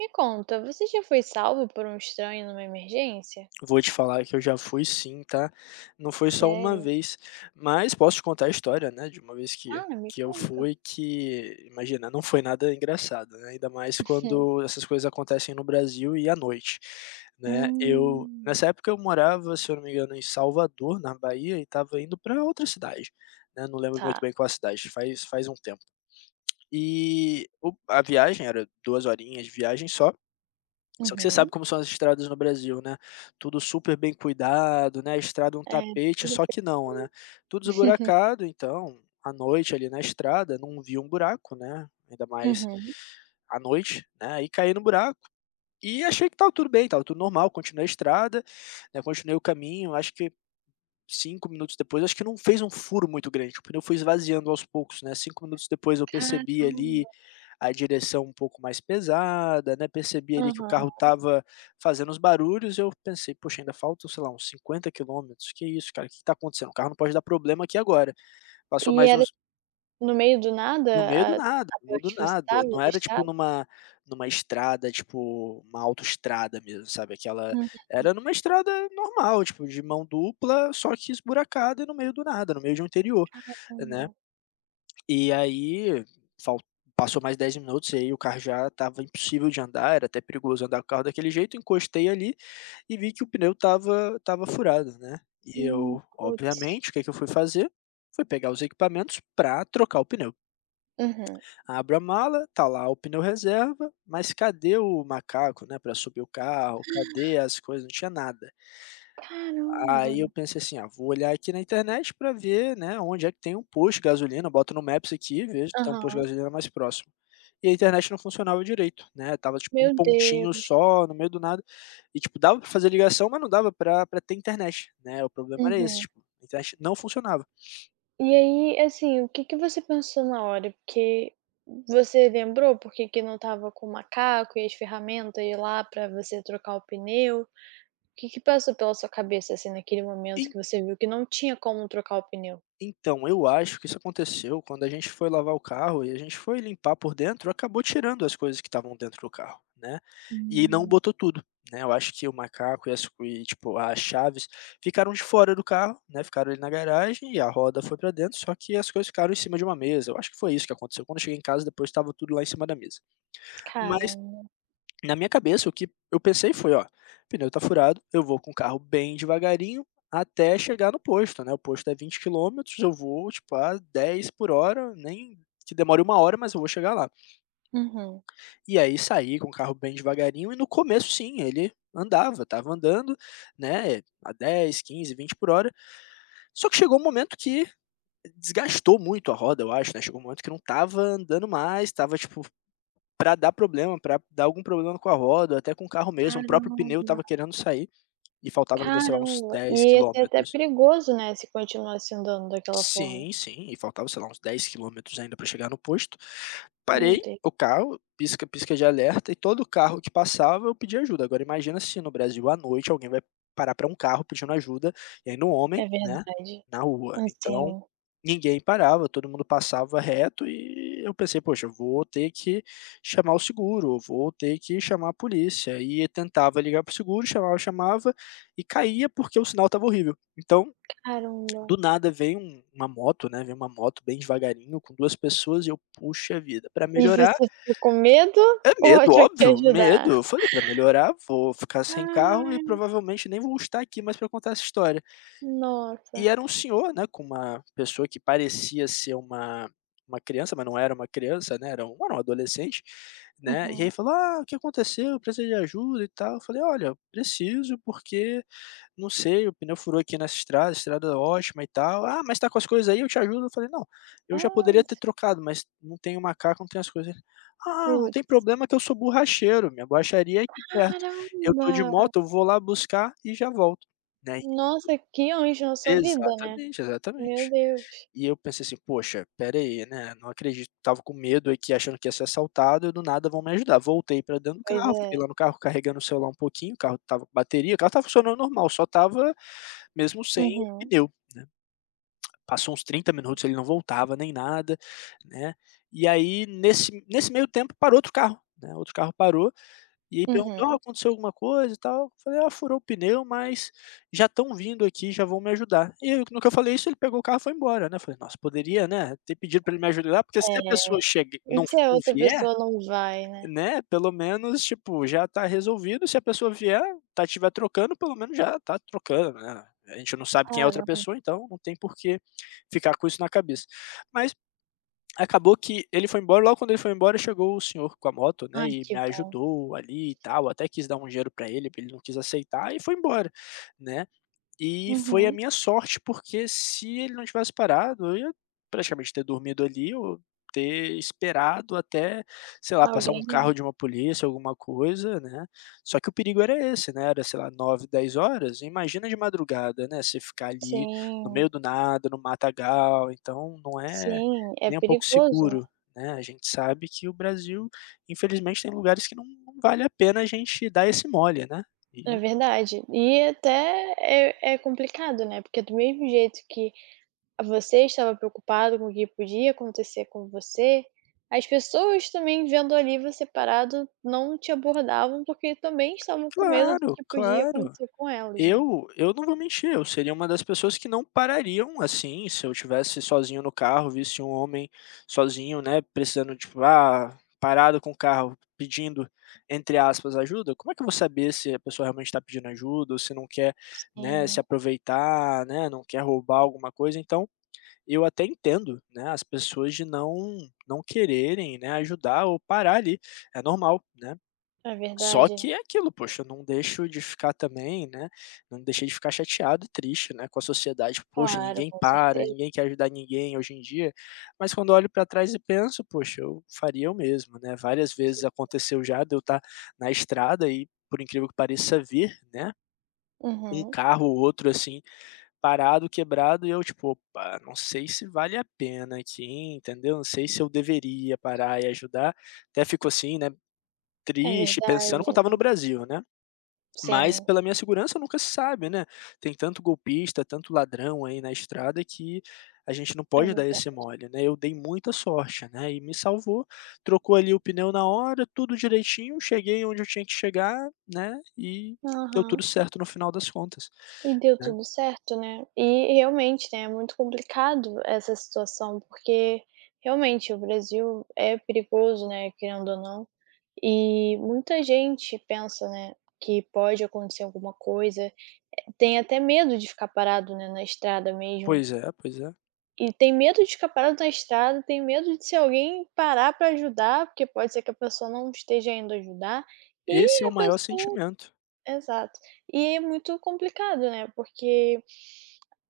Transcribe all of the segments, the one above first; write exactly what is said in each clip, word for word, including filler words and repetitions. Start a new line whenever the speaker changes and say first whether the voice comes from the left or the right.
right: Me conta, você já foi salvo por um estranho numa emergência?
left: Vou te falar que eu já fui sim, tá. Não foi só uma
right: Sério?
left: vez, mas posso te contar a história, né, de uma vez que
right: Ah, me
left: que eu
right: conta.
left: fui que, imagina, não foi nada engraçado, né, ainda mais quando essas coisas acontecem no Brasil e à noite, né. Eu
right: Hum,
left: nessa época eu morava, se eu não me engano, em Salvador, na Bahia, e estava indo para outra cidade, né, não lembro muito
right: tá.
left: bem qual a cidade, faz faz um tempo. E o a viagem era duas horinhas de viagem só. Só que você
right: Uhum.
left: sabe como são as estradas no Brasil, né, tudo super bem cuidado, né, estrada é um
right: É,
left: tapete,
right: tudo
left: só que não, né,
right: bem.
left: tudo esburacado, então, à noite ali na estrada, não vi um buraco, né, ainda mais
right: Uhum.
left: à noite, né, e caí no buraco, e achei que estava tudo bem, estava tudo normal, continuei a estrada, né, continuei o caminho, acho que cinco minutos depois, acho que não fez um furo muito grande, o pneu foi esvaziando aos poucos, né, cinco minutos depois eu percebi
right: Caramba.
left: ali a direção um pouco mais pesada, né, percebi ali que o
right: Aham.
left: carro estava fazendo os barulhos, eu pensei: "Poxa, ainda faltam, sei lá, uns cinquenta quilômetros, que isso cara, o que está acontecendo? O carro não pode dar problema aqui agora". Passou
right: E
left: mais
right: era
left: uns
right: no meio do nada
left: no meio
right: a
left: do nada,
right: a
left: no meio do
right: parte que você
left: nada.
right: estava
left: Não
right: da
left: era tipo
right: estrada?
left: numa numa estrada, tipo, uma autoestrada mesmo, sabe, aquela
right: Uhum.
left: era numa estrada normal, tipo, de mão dupla, só que esburacada e no meio do nada, no meio de um interior, né.
right: Caramba.
left: E aí fal passou mais dez minutos e aí o carro já estava impossível de andar, era até perigoso andar com o carro daquele jeito, encostei ali e vi que o pneu estava estava furado, né. E
right: Hum,
left: eu,
right: puts.
left: obviamente, o que que eu fui fazer? Fui pegar os equipamentos pra trocar o pneu.
right: Uhum.
left: Abro a mala, tá lá o pneu reserva, mas cadê o macaco, né, para subir o carro? Cadê as coisas? Não tinha nada.
right: Caramba.
left: Aí eu pensei assim: "Ah, vou olhar aqui na internet para ver, né, onde é que tem um posto de gasolina, boto no Maps aqui, vejo se tem um posto de
right: Aham.
left: gasolina mais próximo". E a internet não funcionava direito, né. Tava tipo
right: Meu
left: um pontinho
right: Deus.
left: só no meio do nada, e tipo dava para fazer ligação, mas não dava para para ter internet, né, o problema era esse,
right: Uhum.
left: tipo, a internet não funcionava.
right: E aí, assim, o que que você pensou na hora? Porque você lembrou por que que não estava com o macaco e as ferramentas e lá pra você trocar o pneu? O que que passou pela sua cabeça, assim, naquele momento que você viu que não tinha como trocar o pneu?
left: Então, eu acho que isso aconteceu quando a gente foi lavar o carro e a gente foi limpar por dentro, acabou tirando as coisas que estavam dentro do carro, né, e não
right: Hum,
left: botou tudo, né, eu acho que o macaco e as e tipo, as chaves ficaram de fora do carro, né, ficaram ali na garagem e a roda foi para dentro, só que as coisas ficaram em cima de uma mesa, eu acho que foi isso que aconteceu. Quando eu cheguei em casa, depois estava tudo lá em cima da mesa. Mas
right: caramba.
left: na minha cabeça, o que eu pensei foi: "Ó, pneu tá furado, eu vou com o carro bem devagarinho até chegar no posto, né, o posto é vinte quilômetros, eu vou, tipo, a dez por hora, nem que demore uma hora, mas eu vou chegar lá".
right: Uhum.
left: E aí saí com o carro bem devagarinho e no começo sim, ele andava, tava andando, né, a dez, quinze, vinte por hora, só que chegou um momento que desgastou muito a roda, eu acho, né, chegou um momento que não tava andando mais, tava tipo, para dar problema, para dar algum problema com a roda, até com o carro mesmo, o próprio
right: Caramba.
left: pneu estava querendo sair e faltava ainda, sei lá, uns
right: Caramba. E
left: dez
right: ia ser até
left: quilômetros.
right: perigoso, né, se continuasse andando daquela forma.
left: Sim, sim, e faltava, sei lá, uns dez quilômetros ainda para chegar no posto.
right: Meu
left: Parei
right: Deus.
left: o carro, pisca, pisca de alerta, e todo carro que passava eu pedia ajuda. Agora imagina se no Brasil à noite alguém vai parar para um carro pedindo ajuda, e ainda um homem,
right: É
left: né,
right: verdade.
left: na rua. Então,
right: Assim,
left: ninguém parava, todo mundo passava reto e eu pensei: "Poxa, eu vou ter que chamar o seguro, eu vou ter que chamar a polícia". E tentava ligar para o seguro, chamava, chamava e caía, porque o sinal estava horrível. Então,
right: caramba.
left: do nada vem um uma moto, né, vem uma moto bem devagarinho com duas pessoas e eu: "Puxa vida". Para
right: E você
left: melhorar
right: ficou com medo
left: é
right: ou
left: medo,
right: achou que ia
left: óbvio, medo.
right: ajudar?
left: Eu falei: "Pra melhorar, vou ficar sem carro e
right: Ai,
left: provavelmente nem vou estar aqui mais pra contar essa história". E
right: nossa.
left: era um senhor, né, com uma pessoa que parecia ser uma uma criança, mas não era uma criança, né, era um era um adolescente, né. E
right: Uhum.
left: aí falou: "Ah, o que aconteceu? Eu preciso de ajuda e tal". Eu falei: "Olha, preciso porque não sei, o pneu furou aqui nessa estrada, estrada é ótima e tal. "Ah, mas tá com as coisas aí, eu te ajudo". Eu falei: "Não, eu já
right: Ah,
left: poderia ter
right: s
left: trocado, mas não tenho o macaco, não tenho as coisas". Ele: "Ah, não tem
right: Putz.
left: problema que eu sou borracheiro, minha borracharia é aqui perto. Eu tô de
right: Caramba!
left: moto, eu vou lá buscar e já volto", né.
right: Nossa, que anjo na sua vida, né.
left: Exatamente,
right: Meu
left: exatamente.
right: Deus.
left: E eu pensei assim: "Poxa, pera aí, né, não acredito". Tava com medo aqui, achando que ia ser assaltado e do nada vão me ajudar. Voltei pra dentro do
right: Pois
left: carro,
right: é.
left: fiquei lá no carro carregando o celular um pouquinho, o carro tava com bateria, o carro tava funcionando normal, só tava mesmo sem o
right: Uhum,
left: pneu, né. Passou uns trinta minutos, ele não voltava nem nada, né. E aí nesse nesse meio tempo parou outro carro, né, outro carro parou, e aí perguntou: "Ah,
right: uhum.
left: aconteceu alguma coisa e tal?" Falei: "Ah, furou o pneu, mas já estão vindo aqui, já vão me ajudar". E aí no que eu falei isso, ele pegou o carro e foi embora, né. Falei: "Nossa, poderia, né, ter pedido para ele me ajudar", porque
right: É.
left: se a pessoa chega
right: E
left: não
right: se a
left: não
right: outra
left: vier,
right: pessoa não vai, né.
left: né, pelo menos, tipo, já tá resolvido, se a pessoa vier, tá tiver trocando, pelo menos já tá trocando, né. A gente não sabe quem é a outra
right: Caramba.
left: pessoa, então não tem por que ficar com isso na cabeça. Mas acabou que ele foi embora, logo quando ele foi embora chegou o senhor com a moto, né,
right: Ai,
left: e
right: que
left: me
right: bom.
left: ajudou ali e tal, até quis dar um dinheiro pra ele, ele não quis aceitar e foi embora, né. E foi a
right: Uhum.
left: minha sorte, porque se ele não tivesse parado, eu ia praticamente ter dormido ali ou ter esperado até, sei lá, passar um
right: Alguém
left: carro de uma polícia, alguma coisa, né. Só que o perigo era esse, né, era, sei lá, nove, dez horas, imagina, de madrugada, né, você ficar ali no
right: Sim,
left: meio do nada, no matagal, então não é
right: sim, é
left: nem um pouco
right: perigoso, né.
left: seguro, né. A gente sabe que o Brasil, infelizmente, tem lugares que não não vale a pena a gente dar esse mole, né.
right: É
left: E
right: verdade. E até é é complicado, né, porque do mesmo jeito que você estava preocupado com o que podia acontecer com você, as pessoas também vendo ali você parado não te abordavam, porque também estavam com medo do
left: claro,
right: que podia
left: claro.
right: acontecer com elas, né.
left: Eu eu não vou mentir, eu seria uma das pessoas que não parariam, assim, se eu tivesse sozinho no carro, visse um homem sozinho, né, precisando, tipo, ah, parado com o carro, pedindo, entre aspas, "ajuda", como é que eu vou saber se a pessoa realmente está pedindo ajuda ou se não quer, né, se
right: Sim,
left: aproveitar, né, não quer roubar alguma coisa. Então, eu até entendo, né, as pessoas de não não quererem, né, ajudar ou parar ali, é normal, né.
right: é
left: Só
right: verdade.
left: que é aquilo, poxa, eu não deixo de ficar também, né, não deixei de ficar chateado e triste, né, com a sociedade. Poxa,
right: Claro,
left: ninguém
right: com
left: para,
right: certeza.
left: ninguém quer ajudar ninguém hoje em dia, mas quando eu olho para trás e penso: "Poxa, eu faria o mesmo", né. Várias vezes aconteceu já de eu estar na estrada e, por incrível que pareça, vir, né, um
right: Uhum.
left: carro ou outro, assim, parado, quebrado, e eu tipo: "Opa, não sei se vale a pena aqui, entendeu. Não sei se eu deveria parar e ajudar. Até fico assim, né,
right: É
left: triste, pensando
right: verdade.
left: quando estava no Brasil, né. Mas
right: Sim,
left: pela minha segurança nunca se sabe, né. Tem tanto golpista, tanto ladrão aí na estrada que a gente não
right: é
left: pode dar esse
right: verdade.
left: mole, né. Eu dei muita sorte, né, e me salvou, trocou ali o pneu na hora, tudo direitinho, cheguei onde eu tinha que chegar, né, e deu
right: Aham.
left: tudo certo no final das contas,
right: E deu
left: né.
right: tudo certo, né. E realmente, né, é muito complicado essa situação, porque realmente o Brasil é perigoso, né, querendo ou não. E muita gente pensa, né, que pode acontecer alguma coisa, eh, tem até medo de ficar parado, né, na estrada mesmo.
left: Pois é, pois é.
right: E tem medo de ficar parado na estrada, tem medo de se alguém parar para ajudar, porque pode ser que a pessoa não esteja indo ajudar.
left: Esse é
right: E
left: o
right: a
left: maior
right: pessoa
left: sentimento.
right: Exato. E é muito complicado, né, porque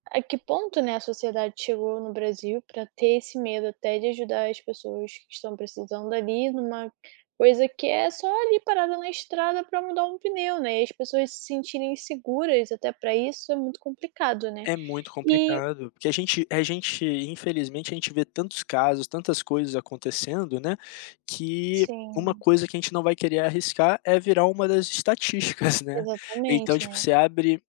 right: a que ponto, né, a sociedade chegou no Brasil para ter esse medo até de ajudar as pessoas que estão precisando ali numa coisa que é só ali parada na estrada para mudar um pneu, né? E as pessoas se sentirem seguras até para isso é muito complicado, né?
left: É muito
right: E
left: complicado, porque a gente a gente infelizmente, a gente vê tantos casos, tantas coisas acontecendo, né, que uma
right: sim,
left: coisa que a gente não vai querer arriscar é virar uma das estatísticas, né. Então,
right: exatamente,
left: tipo,
right: né?
left: você abre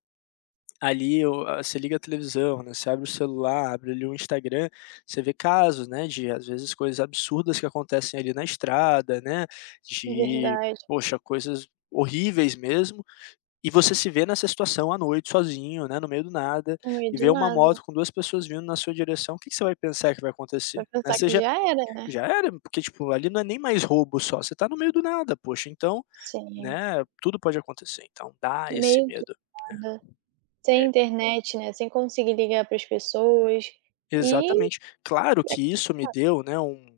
left: ali o a você liga a televisão, né, você abre o celular, abre ali o Instagram, você vê casos, né, de às vezes coisas absurdas que acontecem ali na estrada, né, de,
right: Verdade,
left: poxa, coisas horríveis mesmo, e você se vê nessa situação à noite sozinho, né, no meio do nada,
right: no meio
left: e
right: do
left: vê uma
right: nada.
left: moto com duas pessoas vindo na sua direção, o que que você vai pensar que vai acontecer?
right: Vai
left: Né,
right: pensar
left: você
right: que
left: já
right: já era, né?
left: já era, porque, tipo, ali não é nem mais roubo só, você tá no meio do nada, poxa, então,
right: Sim,
left: né, tudo pode acontecer, então dá esse
right: meio do
left: medo, né.
right: nada. Sem
left: É.
right: internet, né? Sem conseguir ligar para as pessoas. e
left: Exatamente. Claro que isso me deu, né, um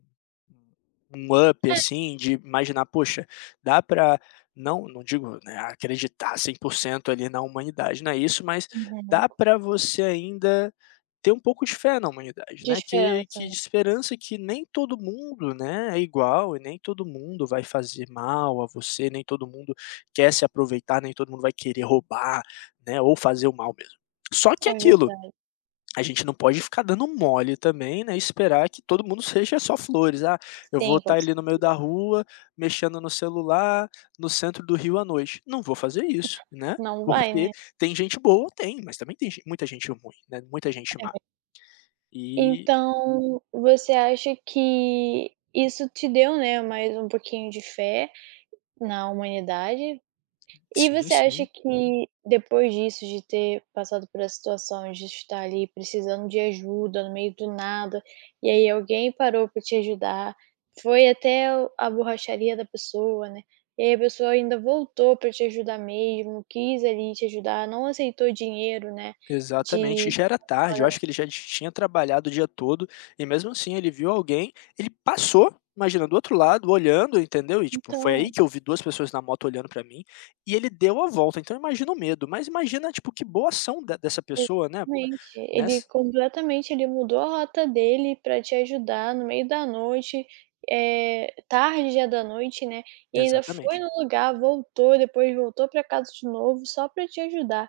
left: um up, assim, de imaginar: "Poxa, dá para não não digo, né, acreditar cem por cento ali na humanidade, não é isso, mas
right: uhum.
left: dá para você ainda ter um pouco de fé na humanidade,
right: De
left: né, que
right: esperança.
left: que esperança que nem todo mundo, né, é igual e nem todo mundo vai fazer mal a você, nem todo mundo quer se aproveitar, nem todo mundo vai querer roubar, né, ou fazer o mal mesmo. Só que é
right: É
left: aquilo,
right: verdade.
left: a gente não pode ficar dando mole também, né, esperar que todo mundo seja só flores. "Ah, eu vou
right: Sim, com
left: estar ali no meio da
right: certeza.
left: rua, mexendo no celular, no centro do Rio à noite". Não vou fazer isso, né,
right: Não vai,
left: porque
right: né.
left: tem gente boa? Tem, mas também tem gen muita gente ruim, né, muita gente
right: É
left: má.
right: ver
left: E
right: então, você acha que isso te deu, né, mais um pouquinho de fé na humanidade, e
left: sim,
right: você acha
left: sim.
right: que depois disso, de ter passado por essa situação, de estar ali precisando de ajuda no meio do nada, e aí alguém parou para te ajudar, foi até o a borracharia da pessoa, né, e aí a pessoa ainda voltou para te ajudar mesmo, quis ali te ajudar, não aceitou dinheiro, né. de
left: Exatamente, já era tarde, eu acho que ele já tinha trabalhado o dia todo, e mesmo assim ele viu alguém, ele passou, imagina, do outro lado, olhando, entendeu? E tipo, foi
right: então
left: aí que eu vi duas pessoas na moto olhando pra mim, e ele deu a volta, então imagina o medo, mas imagina, tipo, que boa ação de dessa pessoa, né,
right: Exatamente. Ele
left: nessa
right: completamente ele mudou a rota dele pra te ajudar no meio da noite, eh, tarde já da noite, né, e ainda foi
left: exatamente.
right: no lugar, voltou, depois voltou pra casa de novo só pra te ajudar.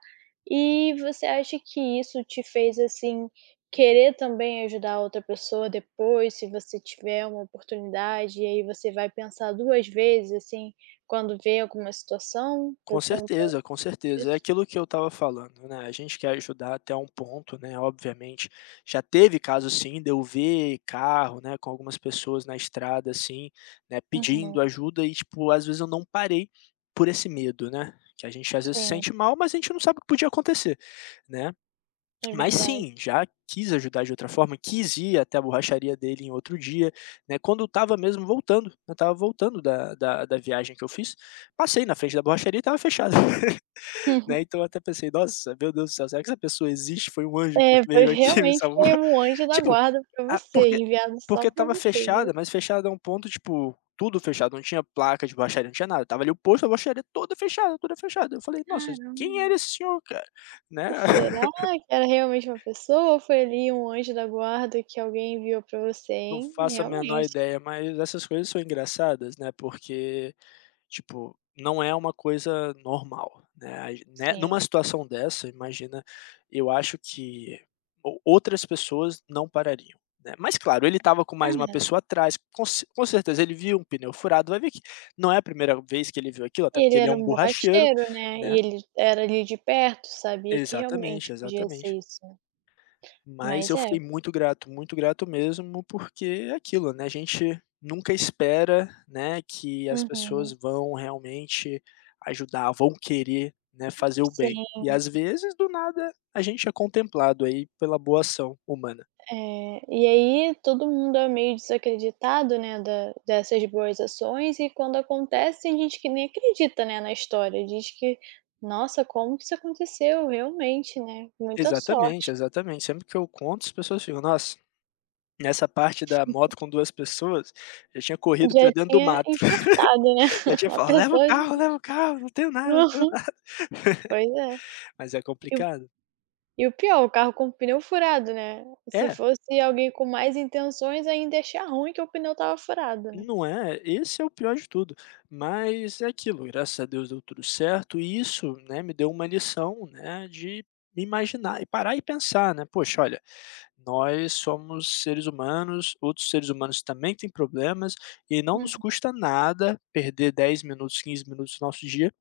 right: E você acha que isso te fez, assim, querer também ajudar a outra pessoa depois, se você tiver uma oportunidade, e aí você vai pensar duas vezes, assim, quando vê alguma situação por
left: Com
right: conta
left: certeza, com certeza. É
right: disso?
left: aquilo que eu estava falando, né, a gente quer ajudar até um ponto, né, obviamente. Já teve caso sim de eu ver carro, né, com algumas pessoas na estrada, assim, né,
right: Uhum.
left: pedindo ajuda e, tipo, às vezes eu não parei por esse medo, né, que a gente às vezes se
right: Sim,
left: sente mal, mas a gente não sabe o que podia acontecer, né.
right: é
left: Mas
right: verdade.
left: sim, já quis ajudar de outra forma, quis ir até a borracharia dele em outro dia, né, quando eu estava mesmo voltando, eu estava voltando da da da viagem que eu fiz, passei na frente da borracharia e estava fechada.
right: Uhum.
left: Né, então eu até pensei: "Nossa, meu Deus do céu, será que essa pessoa existe? Foi um anjo que
right: É, foi
left: veio aqui e me
right: realmente
left: salvou?"
right: foi um anjo da
left: Tipo,
right: guarda pra
left: a
right: você,
left: porque
right: enviado só
left: porque
right: pra
left: estava
right: você, viu.
left: fechada, mas fechada a um ponto, tipo, tudo fechado, não tinha placa de borracharia, não tinha nada, estava ali o posto, a borracharia toda fechada, toda fechada. Eu falei: "Nossa, quem era
right: Caramba.
left: esse senhor, cara?", né.
right: Será que era realmente uma pessoa ou foi ali um anjo da guarda que alguém enviou pra você,
left: Não
right: hein?
left: faço a menor
right: Realmente,
left: ideia, mas essas coisas são engraçadas, né, porque tipo, não é uma coisa normal, né, aí né, numa
right: sim.
left: situação dessa, imagina, eu acho que ou outras pessoas não parariam, né. Mas claro, ele estava com mais uma
right: É.
left: pessoa atrás, com ce com certeza ele viu um pneu furado, vai ver que não é a primeira vez que ele viu aquilo, até
right: Ele
left: porque ele é
right: era
left: um
right: um
left: borracheiro,
right: borracheiro, né, e
left: né.
right: ele era ali de perto, sabia que
left: Exatamente,
right: realmente podia ser
left: exatamente.
right: isso,
left: Mas
right: mas
left: eu
right: é.
left: fiquei muito grato, muito grato mesmo, porque é aquilo, né, a gente nunca espera, né, que as pessoas
right: Uhum,
left: vão realmente ajudar, vão querer, né, fazer o bem.
right: sim.
left: E às vezes, do nada, a gente é contemplado aí pela boa ação humana.
right: É, e aí todo mundo é meio desacreditado, né, da dessas boas ações e quando acontece tem gente que nem acredita, né, na história, diz que: "Nossa, como que isso aconteceu? Realmente, né, muita
left: Exatamente,
right: sorte".
left: exatamente. Sempre que eu conto, as pessoas ficam: "Nossa, nessa parte da moto com duas pessoas, já tinha corrido pra
right: Já
left: dentro do
right: tinha
left: mato,
right: infartado, né,
left: já tinha
right: a
left: falado: 'Leva o
right: pessoa
left: carro,
right: de-
left: leva o carro, não tenho nada, não tenho'". Nada.
right: pois é.
left: Mas é
right: E o
left: complicado.
right: e o pior, o carro com o pneu furado, né, se
left: É.
right: fosse alguém com mais intenções ainda ia achar ruim que o pneu tava furado, né.
left: Não é? Esse é o pior de tudo. Mas é aquilo, graças a Deus deu tudo certo e isso, né, me deu uma lição, né, de me imaginar e parar e pensar, né, "Poxa, olha, nós somos seres humanos, outros seres humanos também têm problemas e não
right: Uhum.
left: nos custa nada perder dez minutos, quinze minutos do nosso dia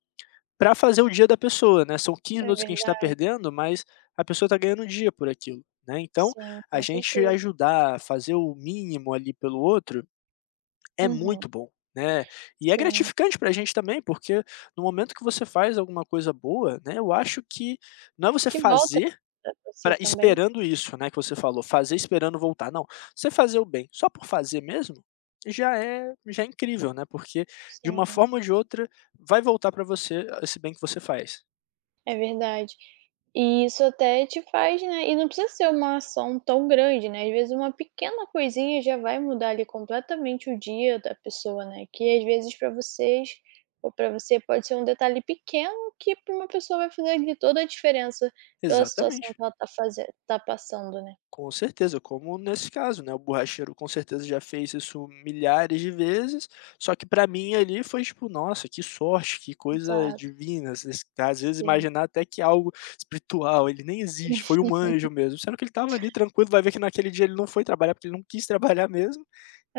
left: para fazer o dia da pessoa, né". São quinze
right: É
left: minutos que a gente está
right: verdade,
left: perdendo, mas a pessoa está ganhando o dia por aquilo, né. Então,
right: sim,
left: a
right: com
left: gente
right: certeza.
left: ajudar, fazer o mínimo ali pelo outro é
right: Uhum,
left: muito bom, né. E é
right: sim.
left: gratificante pra gente também, porque no momento que você faz alguma coisa boa, né, eu acho que não é você
right: Que volta
left: fazer
right: pra você
left: pra
right: também.
left: esperando isso, né, que você falou, fazer esperando voltar, não. Você fazer o bem só por fazer mesmo, já é já é incrível, né, porque de uma
right: Sim,
left: forma ou de outra vai voltar pra você esse bem que você faz.
right: é verdade. E isso até te faz, né, e não precisa ser uma ação tão grande, né, às vezes uma pequena coisinha já vai mudar ali completamente o dia da pessoa, né, que às vezes pra vocês ou pra você pode ser um detalhe pequeno que pra uma pessoa vai fazer ali toda a diferença pela situação
left: Exatamente.
right: que ela tá faze tá passando, né.
left: Com certeza, como nesse caso, né, o borracheiro com certeza já fez isso milhares de vezes, só que pra mim ali foi tipo: "Nossa, que sorte, que coisa
right: Exato,
left: divina", às vezes às vezes
right: sim.
left: imaginar até que algo espiritual, ele nem existe, foi um anjo mesmo, sendo que ele tava ali tranquilo, vai ver que naquele dia ele não foi trabalhar, porque ele não quis trabalhar mesmo,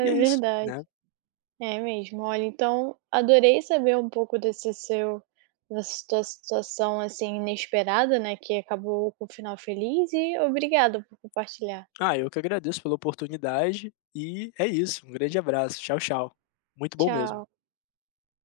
left: e é isso,
right: verdade.
left: né.
right: É mesmo. Olha, então adorei saber um pouco desse seu dessa tua situação, assim, inesperada, né, que acabou com o final feliz e obrigada por compartilhar.
left: Ah, eu que agradeço pela oportunidade, e é isso, um grande abraço, tchau, tchau. Muito bom mesmo.
right: Tchau.